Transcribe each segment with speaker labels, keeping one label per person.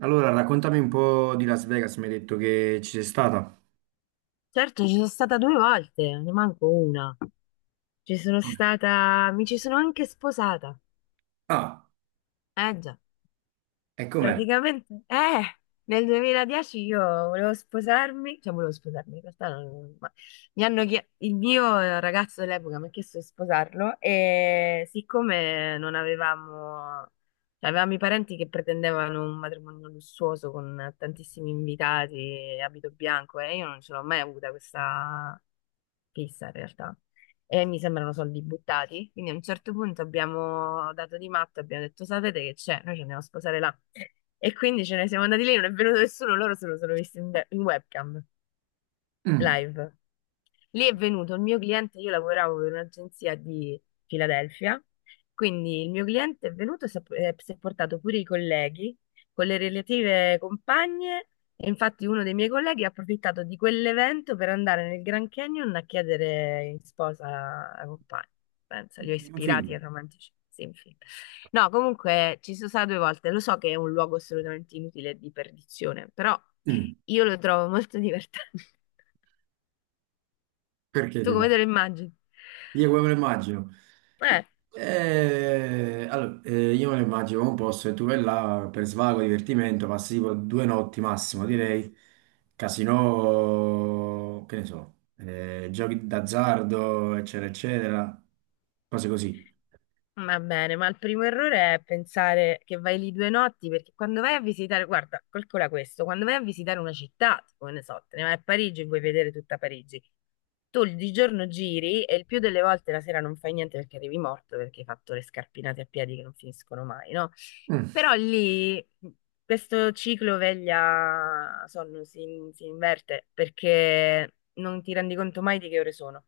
Speaker 1: Allora, raccontami un po' di Las Vegas, mi hai detto che ci sei stata.
Speaker 2: Certo, ci sono stata due volte, ne manco una. Ci sono
Speaker 1: Com'è?
Speaker 2: stata, mi ci sono anche sposata.
Speaker 1: Ah,
Speaker 2: Eh già,
Speaker 1: e com'è?
Speaker 2: praticamente, nel 2010 io volevo sposarmi, cioè volevo sposarmi, in realtà ma il mio ragazzo dell'epoca mi ha chiesto di sposarlo e siccome non avevamo, cioè avevamo i parenti che pretendevano un matrimonio lussuoso con tantissimi invitati, abito bianco e io non ce l'ho mai avuta questa fissa in realtà. E mi sembrano soldi buttati. Quindi a un certo punto abbiamo dato di matto, abbiamo detto: sapete che c'è? Noi ci andiamo a sposare là. E quindi ce ne siamo andati lì, non è venuto nessuno, loro se lo sono visti in webcam
Speaker 1: Mm,
Speaker 2: live. Lì è venuto il mio cliente, io lavoravo per un'agenzia di Filadelfia, quindi il mio cliente è venuto e si è portato pure i colleghi con le relative compagne, e infatti uno dei miei colleghi ha approfittato di quell'evento per andare nel Grand Canyon a chiedere in sposa la compagna. Pensa, li ho
Speaker 1: è un
Speaker 2: ispirati ai
Speaker 1: film.
Speaker 2: romantici. Sì, infine. No, comunque ci sono stata due volte, lo so che è un luogo assolutamente inutile e di perdizione, però
Speaker 1: Mm,
Speaker 2: io lo trovo molto divertente.
Speaker 1: perché
Speaker 2: Tu
Speaker 1: ti fa?
Speaker 2: come te lo immagini?
Speaker 1: Io come me lo immagino.
Speaker 2: Eh,
Speaker 1: Allora, io me lo immagino come un posto e tu vai là per svago, divertimento, passi tipo due notti massimo, direi. Casino, che ne so, giochi d'azzardo, eccetera, eccetera. Cose così.
Speaker 2: va bene, ma il primo errore è pensare che vai lì due notti, perché quando vai a visitare, guarda, calcola questo, quando vai a visitare una città, tipo, ne so, te ne vai a Parigi e vuoi vedere tutta Parigi, tu di giorno giri e il più delle volte la sera non fai niente perché arrivi morto, perché hai fatto le scarpinate a piedi che non finiscono mai, no?
Speaker 1: Mm,
Speaker 2: Però lì questo ciclo veglia-sonno si inverte perché non ti rendi conto mai di che ore sono.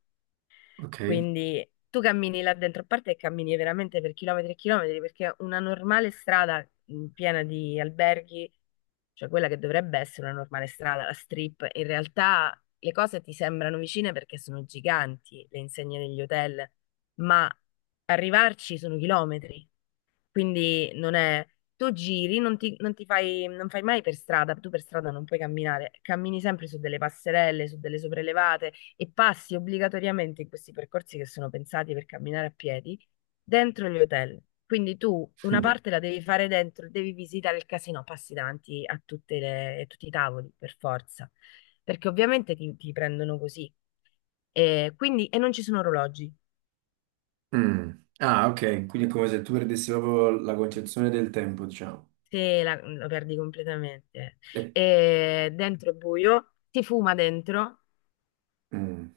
Speaker 1: ok.
Speaker 2: Quindi tu cammini là dentro, a parte che cammini veramente per chilometri e chilometri, perché una normale strada piena di alberghi, cioè quella che dovrebbe essere una normale strada, la strip, in realtà le cose ti sembrano vicine perché sono giganti le insegne degli hotel, ma arrivarci sono chilometri. Quindi non è. Tu giri, non ti fai, non fai mai per strada, tu per strada non puoi camminare, cammini sempre su delle passerelle, su delle sopraelevate e passi obbligatoriamente in questi percorsi che sono pensati per camminare a piedi dentro gli hotel. Quindi tu una parte la devi fare dentro, devi visitare il casino, passi davanti a tutti i tavoli per forza, perché ovviamente ti prendono così. E quindi e non ci sono orologi.
Speaker 1: Mm. Ah, ok, quindi è come se tu perdessi proprio la concezione del tempo, diciamo.
Speaker 2: Sì, lo perdi completamente.
Speaker 1: Eh,
Speaker 2: E dentro è buio, si fuma dentro.
Speaker 1: mm,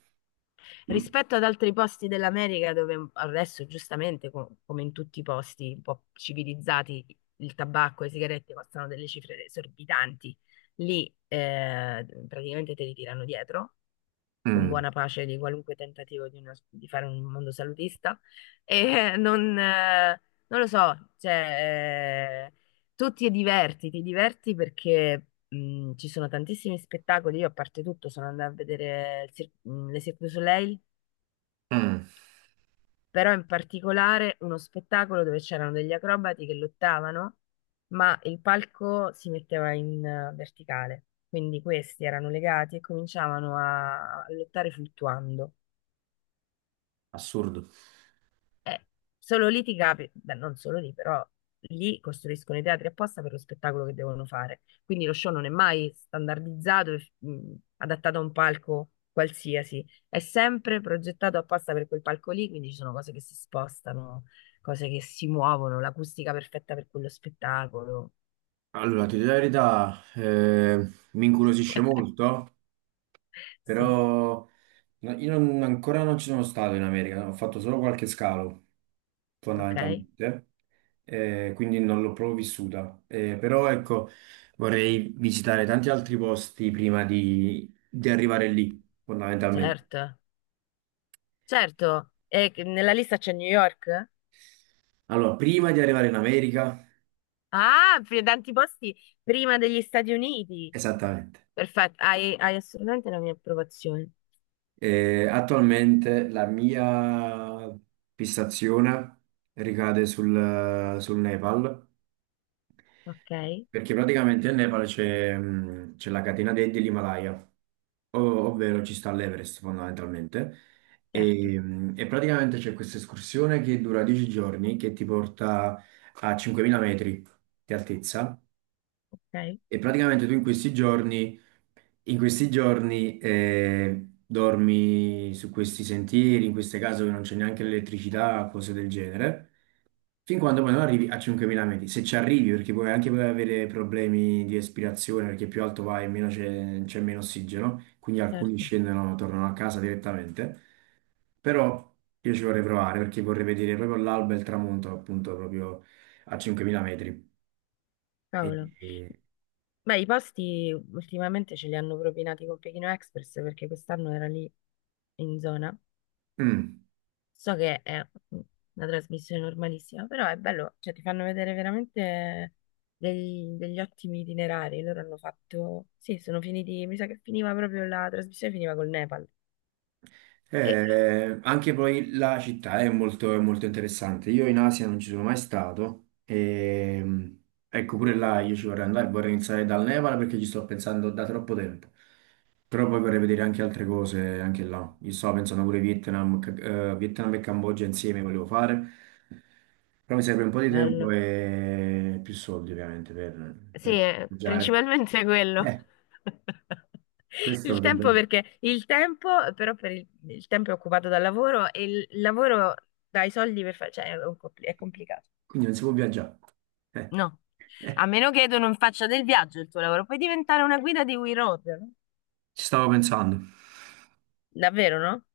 Speaker 1: mm,
Speaker 2: Rispetto ad altri posti dell'America dove adesso, giustamente, come in tutti i posti un po' civilizzati, il tabacco e le sigarette costano delle cifre esorbitanti, lì praticamente te li tirano dietro con
Speaker 1: mm,
Speaker 2: buona pace di qualunque tentativo di, di fare un mondo salutista. E non lo so, cioè, tu ti diverti perché ci sono tantissimi spettacoli. Io, a parte tutto, sono andata a vedere il le Cirque du Soleil,
Speaker 1: mm.
Speaker 2: però in particolare uno spettacolo dove c'erano degli acrobati che lottavano, ma il palco si metteva in verticale. Quindi questi erano legati e cominciavano a lottare fluttuando.
Speaker 1: Assurdo.
Speaker 2: Eh, solo lì beh, non solo lì, però lì costruiscono i teatri apposta per lo spettacolo che devono fare. Quindi lo show non è mai standardizzato e adattato a un palco qualsiasi, è sempre progettato apposta per quel palco lì, quindi ci sono cose che si spostano, cose che si muovono, l'acustica perfetta per quello spettacolo.
Speaker 1: Allora, ti dico la verità, mi incuriosisce molto,
Speaker 2: Sì,
Speaker 1: però no- io non- ancora non ci sono stato in America, ho fatto solo qualche scalo,
Speaker 2: ok,
Speaker 1: fondamentalmente, quindi non l'ho proprio vissuta. Però ecco, vorrei visitare tanti altri posti prima di arrivare lì, fondamentalmente.
Speaker 2: certo, certo. E nella lista c'è New York?
Speaker 1: Allora, prima di arrivare in America,
Speaker 2: Ah, per tanti posti prima degli Stati Uniti.
Speaker 1: esattamente,
Speaker 2: Perfetto, hai assolutamente la mia approvazione.
Speaker 1: attualmente la mia fissazione ricade sul Nepal,
Speaker 2: Ok,
Speaker 1: perché praticamente nel Nepal c'è c'è la catena dell'Himalaya, ovvero ci sta l'Everest fondamentalmente,
Speaker 2: certo,
Speaker 1: e praticamente c'è questa escursione che dura 10 giorni, che ti porta a 5000 metri di altezza,
Speaker 2: ok,
Speaker 1: e praticamente tu in questi giorni dormi su questi sentieri, in queste case dove non c'è neanche l'elettricità, cose del genere, fin quando poi non arrivi a 5000 metri. Se ci arrivi, perché puoi anche puoi avere problemi di respirazione, perché più alto vai, meno c'è meno ossigeno, quindi alcuni
Speaker 2: certo.
Speaker 1: scendono, tornano a casa direttamente. Però io ci vorrei provare, perché vorrei vedere proprio l'alba e il tramonto, appunto, proprio a 5000 metri. E,
Speaker 2: Cavolo.
Speaker 1: e-
Speaker 2: Beh, i posti ultimamente ce li hanno propinati con Pechino Express perché quest'anno era lì in zona.
Speaker 1: mm.
Speaker 2: So che è una trasmissione normalissima, però è bello, cioè ti fanno vedere veramente degli ottimi itinerari. Loro hanno fatto, sì, sono finiti, mi sa che finiva proprio la trasmissione, finiva col Nepal. E
Speaker 1: Anche poi la città è molto interessante. Io in Asia non ci sono mai stato. E, ecco, pure là io ci vorrei andare, vorrei iniziare dal Nepal perché ci sto pensando da troppo tempo. Però poi vorrei vedere anche altre cose anche là. Io stavo pensando pure Vietnam, Vietnam e Cambogia insieme volevo fare. Però mi serve un po' di tempo
Speaker 2: bello.
Speaker 1: e più soldi ovviamente
Speaker 2: Sì,
Speaker 1: per viaggiare.
Speaker 2: principalmente quello.
Speaker 1: Eh, questo
Speaker 2: Il tempo
Speaker 1: potrebbe...
Speaker 2: perché il tempo, però per il tempo è occupato dal lavoro e il lavoro dai soldi per fare, cioè è complicato.
Speaker 1: Quindi non si può viaggiare. Eh.
Speaker 2: No, a meno che tu non faccia del viaggio il tuo lavoro, puoi diventare una guida di We Road. No?
Speaker 1: Ci stavo pensando.
Speaker 2: Davvero, no?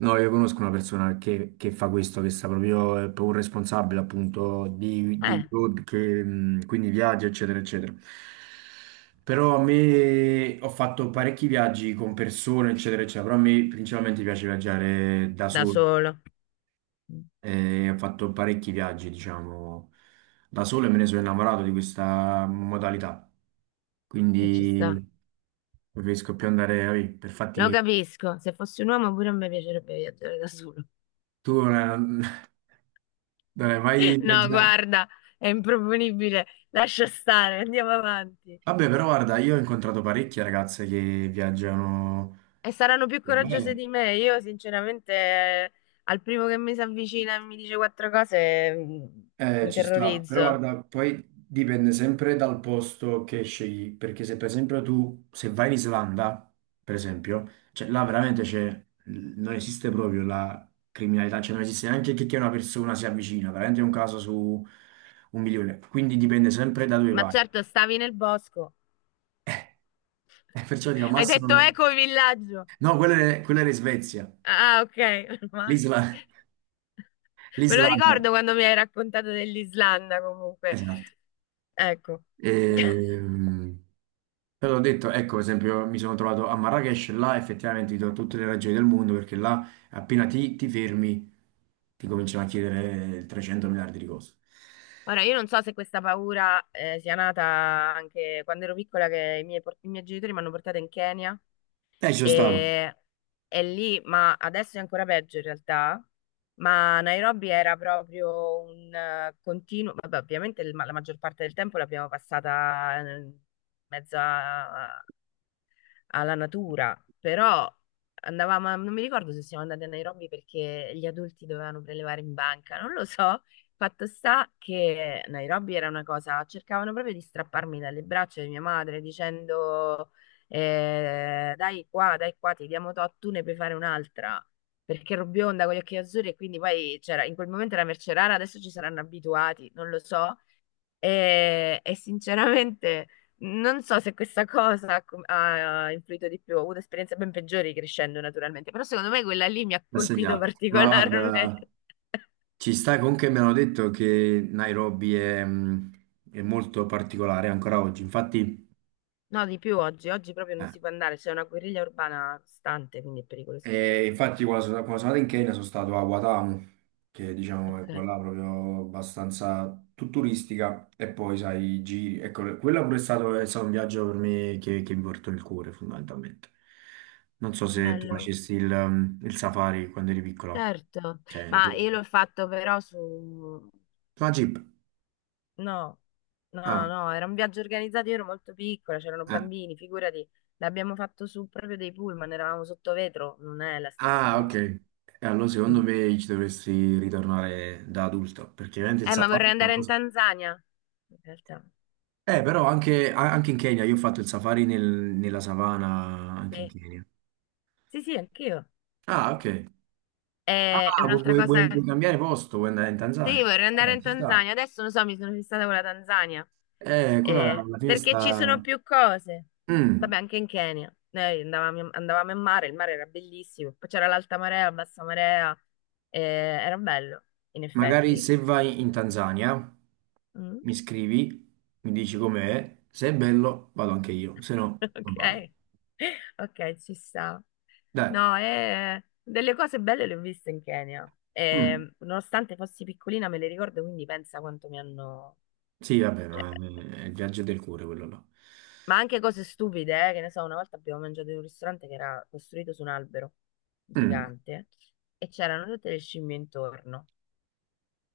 Speaker 1: No, io conosco una persona che fa questo, che sta proprio, è proprio un responsabile appunto di
Speaker 2: Eh,
Speaker 1: road, che, quindi viaggi, eccetera, eccetera. Però a me ho fatto parecchi viaggi con persone, eccetera, eccetera, però a me principalmente piace viaggiare da
Speaker 2: da
Speaker 1: solo.
Speaker 2: solo. Mm.
Speaker 1: E ho fatto parecchi viaggi, diciamo, da solo e me ne sono innamorato di questa modalità.
Speaker 2: E ci sta.
Speaker 1: Quindi preferisco più andare, vabbè, per fatti
Speaker 2: Lo
Speaker 1: miei.
Speaker 2: capisco, se fossi un uomo pure a me piacerebbe viaggiare da solo.
Speaker 1: Tu Dai, vai a
Speaker 2: No,
Speaker 1: viaggiare.
Speaker 2: guarda, è improponibile. Lascia stare, andiamo avanti.
Speaker 1: Vabbè, però guarda, io ho incontrato parecchie ragazze che viaggiano
Speaker 2: E saranno più coraggiose
Speaker 1: bene.
Speaker 2: di me. Io, sinceramente, al primo che mi si avvicina e mi dice quattro cose, mi
Speaker 1: Ci sta, però
Speaker 2: terrorizzo.
Speaker 1: guarda, poi dipende sempre dal posto che scegli, perché se per esempio tu Se vai in Islanda, per esempio, cioè là veramente c'è, non esiste proprio la criminalità, cioè non esiste neanche che una persona si avvicina, veramente è un caso su un milione. Quindi dipende sempre da dove
Speaker 2: Ma
Speaker 1: vai.
Speaker 2: certo, stavi nel bosco.
Speaker 1: Perciò dico al
Speaker 2: Hai detto
Speaker 1: massimo...
Speaker 2: eco villaggio.
Speaker 1: No, quella era in Svezia.
Speaker 2: Ah, ok, meno male.
Speaker 1: L'Islanda
Speaker 2: Me lo
Speaker 1: L'Islanda,
Speaker 2: ricordo quando mi hai raccontato dell'Islanda, comunque.
Speaker 1: esatto.
Speaker 2: Ecco.
Speaker 1: Ehm, però ho detto, ecco, per esempio, mi sono trovato a Marrakech, là effettivamente ti do tutte le ragioni del mondo, perché là appena ti fermi ti cominciano a chiedere 300 miliardi di cose.
Speaker 2: Ora, io non so se questa paura sia nata anche quando ero piccola, che i miei genitori mi hanno portata in Kenya.
Speaker 1: E ci sono stato,
Speaker 2: E, e lì, ma adesso è ancora peggio in realtà, ma Nairobi era proprio un continuo, vabbè, ovviamente la maggior parte del tempo l'abbiamo passata in mezzo alla natura, però andavamo, non mi ricordo se siamo andati a Nairobi perché gli adulti dovevano prelevare in banca, non lo so. Fatto sta che Nairobi era una cosa, cercavano proprio di strapparmi dalle braccia di mia madre dicendo dai qua, ti diamo tot, tu ne puoi fare un'altra. Perché ero bionda con gli occhi azzurri e quindi poi c'era, in quel momento era merce rara, adesso ci saranno abituati, non lo so, e sinceramente non so se questa cosa ha influito di più. Ho avuto esperienze ben peggiori crescendo, naturalmente, però secondo me quella lì mi ha
Speaker 1: l'ho
Speaker 2: colpito
Speaker 1: segnato. Ma guarda,
Speaker 2: particolarmente.
Speaker 1: ci sta comunque mi hanno detto che Nairobi è, mm, è molto particolare ancora oggi. Infatti,
Speaker 2: No, di più oggi. Oggi proprio non
Speaker 1: eh,
Speaker 2: si può andare, c'è una guerriglia urbana costante, quindi è pericolosissimo.
Speaker 1: E infatti quando sono andato in Kenya sono stato a Watamu, che diciamo è
Speaker 2: Ok,
Speaker 1: quella là proprio abbastanza turistica, e poi sai, i giri. Ecco, quello pure è stato un viaggio per me che mi portò il cuore fondamentalmente. Non so se tu
Speaker 2: bello.
Speaker 1: facessi il, il safari quando eri piccola.
Speaker 2: Certo,
Speaker 1: Cioè,
Speaker 2: ma
Speaker 1: quello-
Speaker 2: io l'ho fatto però su.
Speaker 1: la Jeep.
Speaker 2: No, no,
Speaker 1: Ah,
Speaker 2: no, era un viaggio organizzato, io ero molto piccola, c'erano
Speaker 1: eh.
Speaker 2: bambini, figurati, l'abbiamo fatto su proprio dei pullman, eravamo sotto vetro, non è la stessa
Speaker 1: Ah, ok.
Speaker 2: cosa.
Speaker 1: E allora secondo
Speaker 2: Mm.
Speaker 1: me ci dovresti ritornare da adulto, perché veramente il
Speaker 2: Ma
Speaker 1: safari
Speaker 2: vorrei
Speaker 1: è
Speaker 2: andare in
Speaker 1: qualcosa...
Speaker 2: Tanzania, in realtà.
Speaker 1: Però anche, anche in Kenya, io ho fatto il safari nella savana, anche in
Speaker 2: Sì,
Speaker 1: Kenya.
Speaker 2: sì, sì, anch'io.
Speaker 1: Ah, ok. Ah,
Speaker 2: È un'altra cosa.
Speaker 1: vuoi cambiare posto, vuoi andare in Tanzania?
Speaker 2: Sì, vorrei andare in
Speaker 1: Ci sta.
Speaker 2: Tanzania, adesso non so, mi sono fissata con la Tanzania.
Speaker 1: Quella alla fine
Speaker 2: Perché ci sono
Speaker 1: sta...
Speaker 2: più cose. Vabbè,
Speaker 1: Mm,
Speaker 2: anche in Kenya. Noi andavamo in mare, il mare era bellissimo. Poi c'era l'alta marea, la bassa marea. Era bello, in
Speaker 1: magari
Speaker 2: effetti.
Speaker 1: se vai in Tanzania,
Speaker 2: Mm.
Speaker 1: mi scrivi, mi dici com'è, se è bello vado anche io, se no non
Speaker 2: Ok,
Speaker 1: vado.
Speaker 2: ok, ci sta.
Speaker 1: Dai.
Speaker 2: No, delle cose belle le ho viste in Kenya.
Speaker 1: Mm,
Speaker 2: Nonostante fossi piccolina, me le ricordo, quindi pensa quanto mi hanno.
Speaker 1: Sì, vabbè,
Speaker 2: Cioè.
Speaker 1: ma è il viaggio del cuore quello là.
Speaker 2: Ma anche cose stupide, che ne so, una volta abbiamo mangiato in un ristorante che era costruito su un albero gigante e c'erano tutte le scimmie intorno.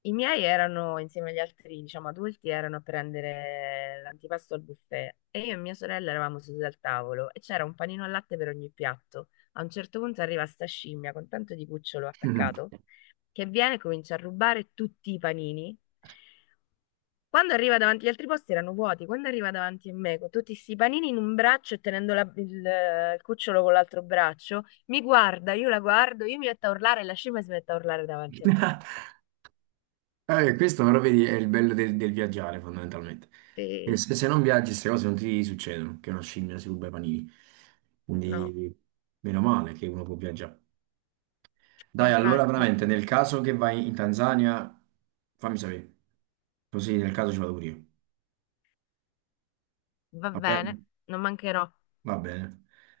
Speaker 2: I miei erano, insieme agli altri, diciamo, adulti, erano a prendere l'antipasto al buffet e io e mia sorella eravamo sedute al tavolo e c'era un panino al latte per ogni piatto. A un certo punto arriva sta scimmia con tanto di cucciolo
Speaker 1: Mm.
Speaker 2: attaccato che viene e comincia a rubare tutti i panini. Quando arriva davanti agli altri posti erano vuoti, quando arriva davanti a me con tutti sti panini in un braccio e tenendo il cucciolo con l'altro braccio, mi guarda, io la guardo, io mi metto a urlare e la scimmia si mette a urlare davanti a me.
Speaker 1: Questo però vedi è il bello del viaggiare fondamentalmente. Perché
Speaker 2: Sì,
Speaker 1: Se non viaggi queste cose non ti succedono, che una scimmia si ruba i panini.
Speaker 2: no,
Speaker 1: Quindi meno male che uno può viaggiare. Dai, allora
Speaker 2: infatti,
Speaker 1: veramente nel caso che vai in Tanzania, fammi sapere. Così nel caso ci vado pure io.
Speaker 2: va
Speaker 1: Va
Speaker 2: bene,
Speaker 1: bene?
Speaker 2: non mancherò.
Speaker 1: Va bene.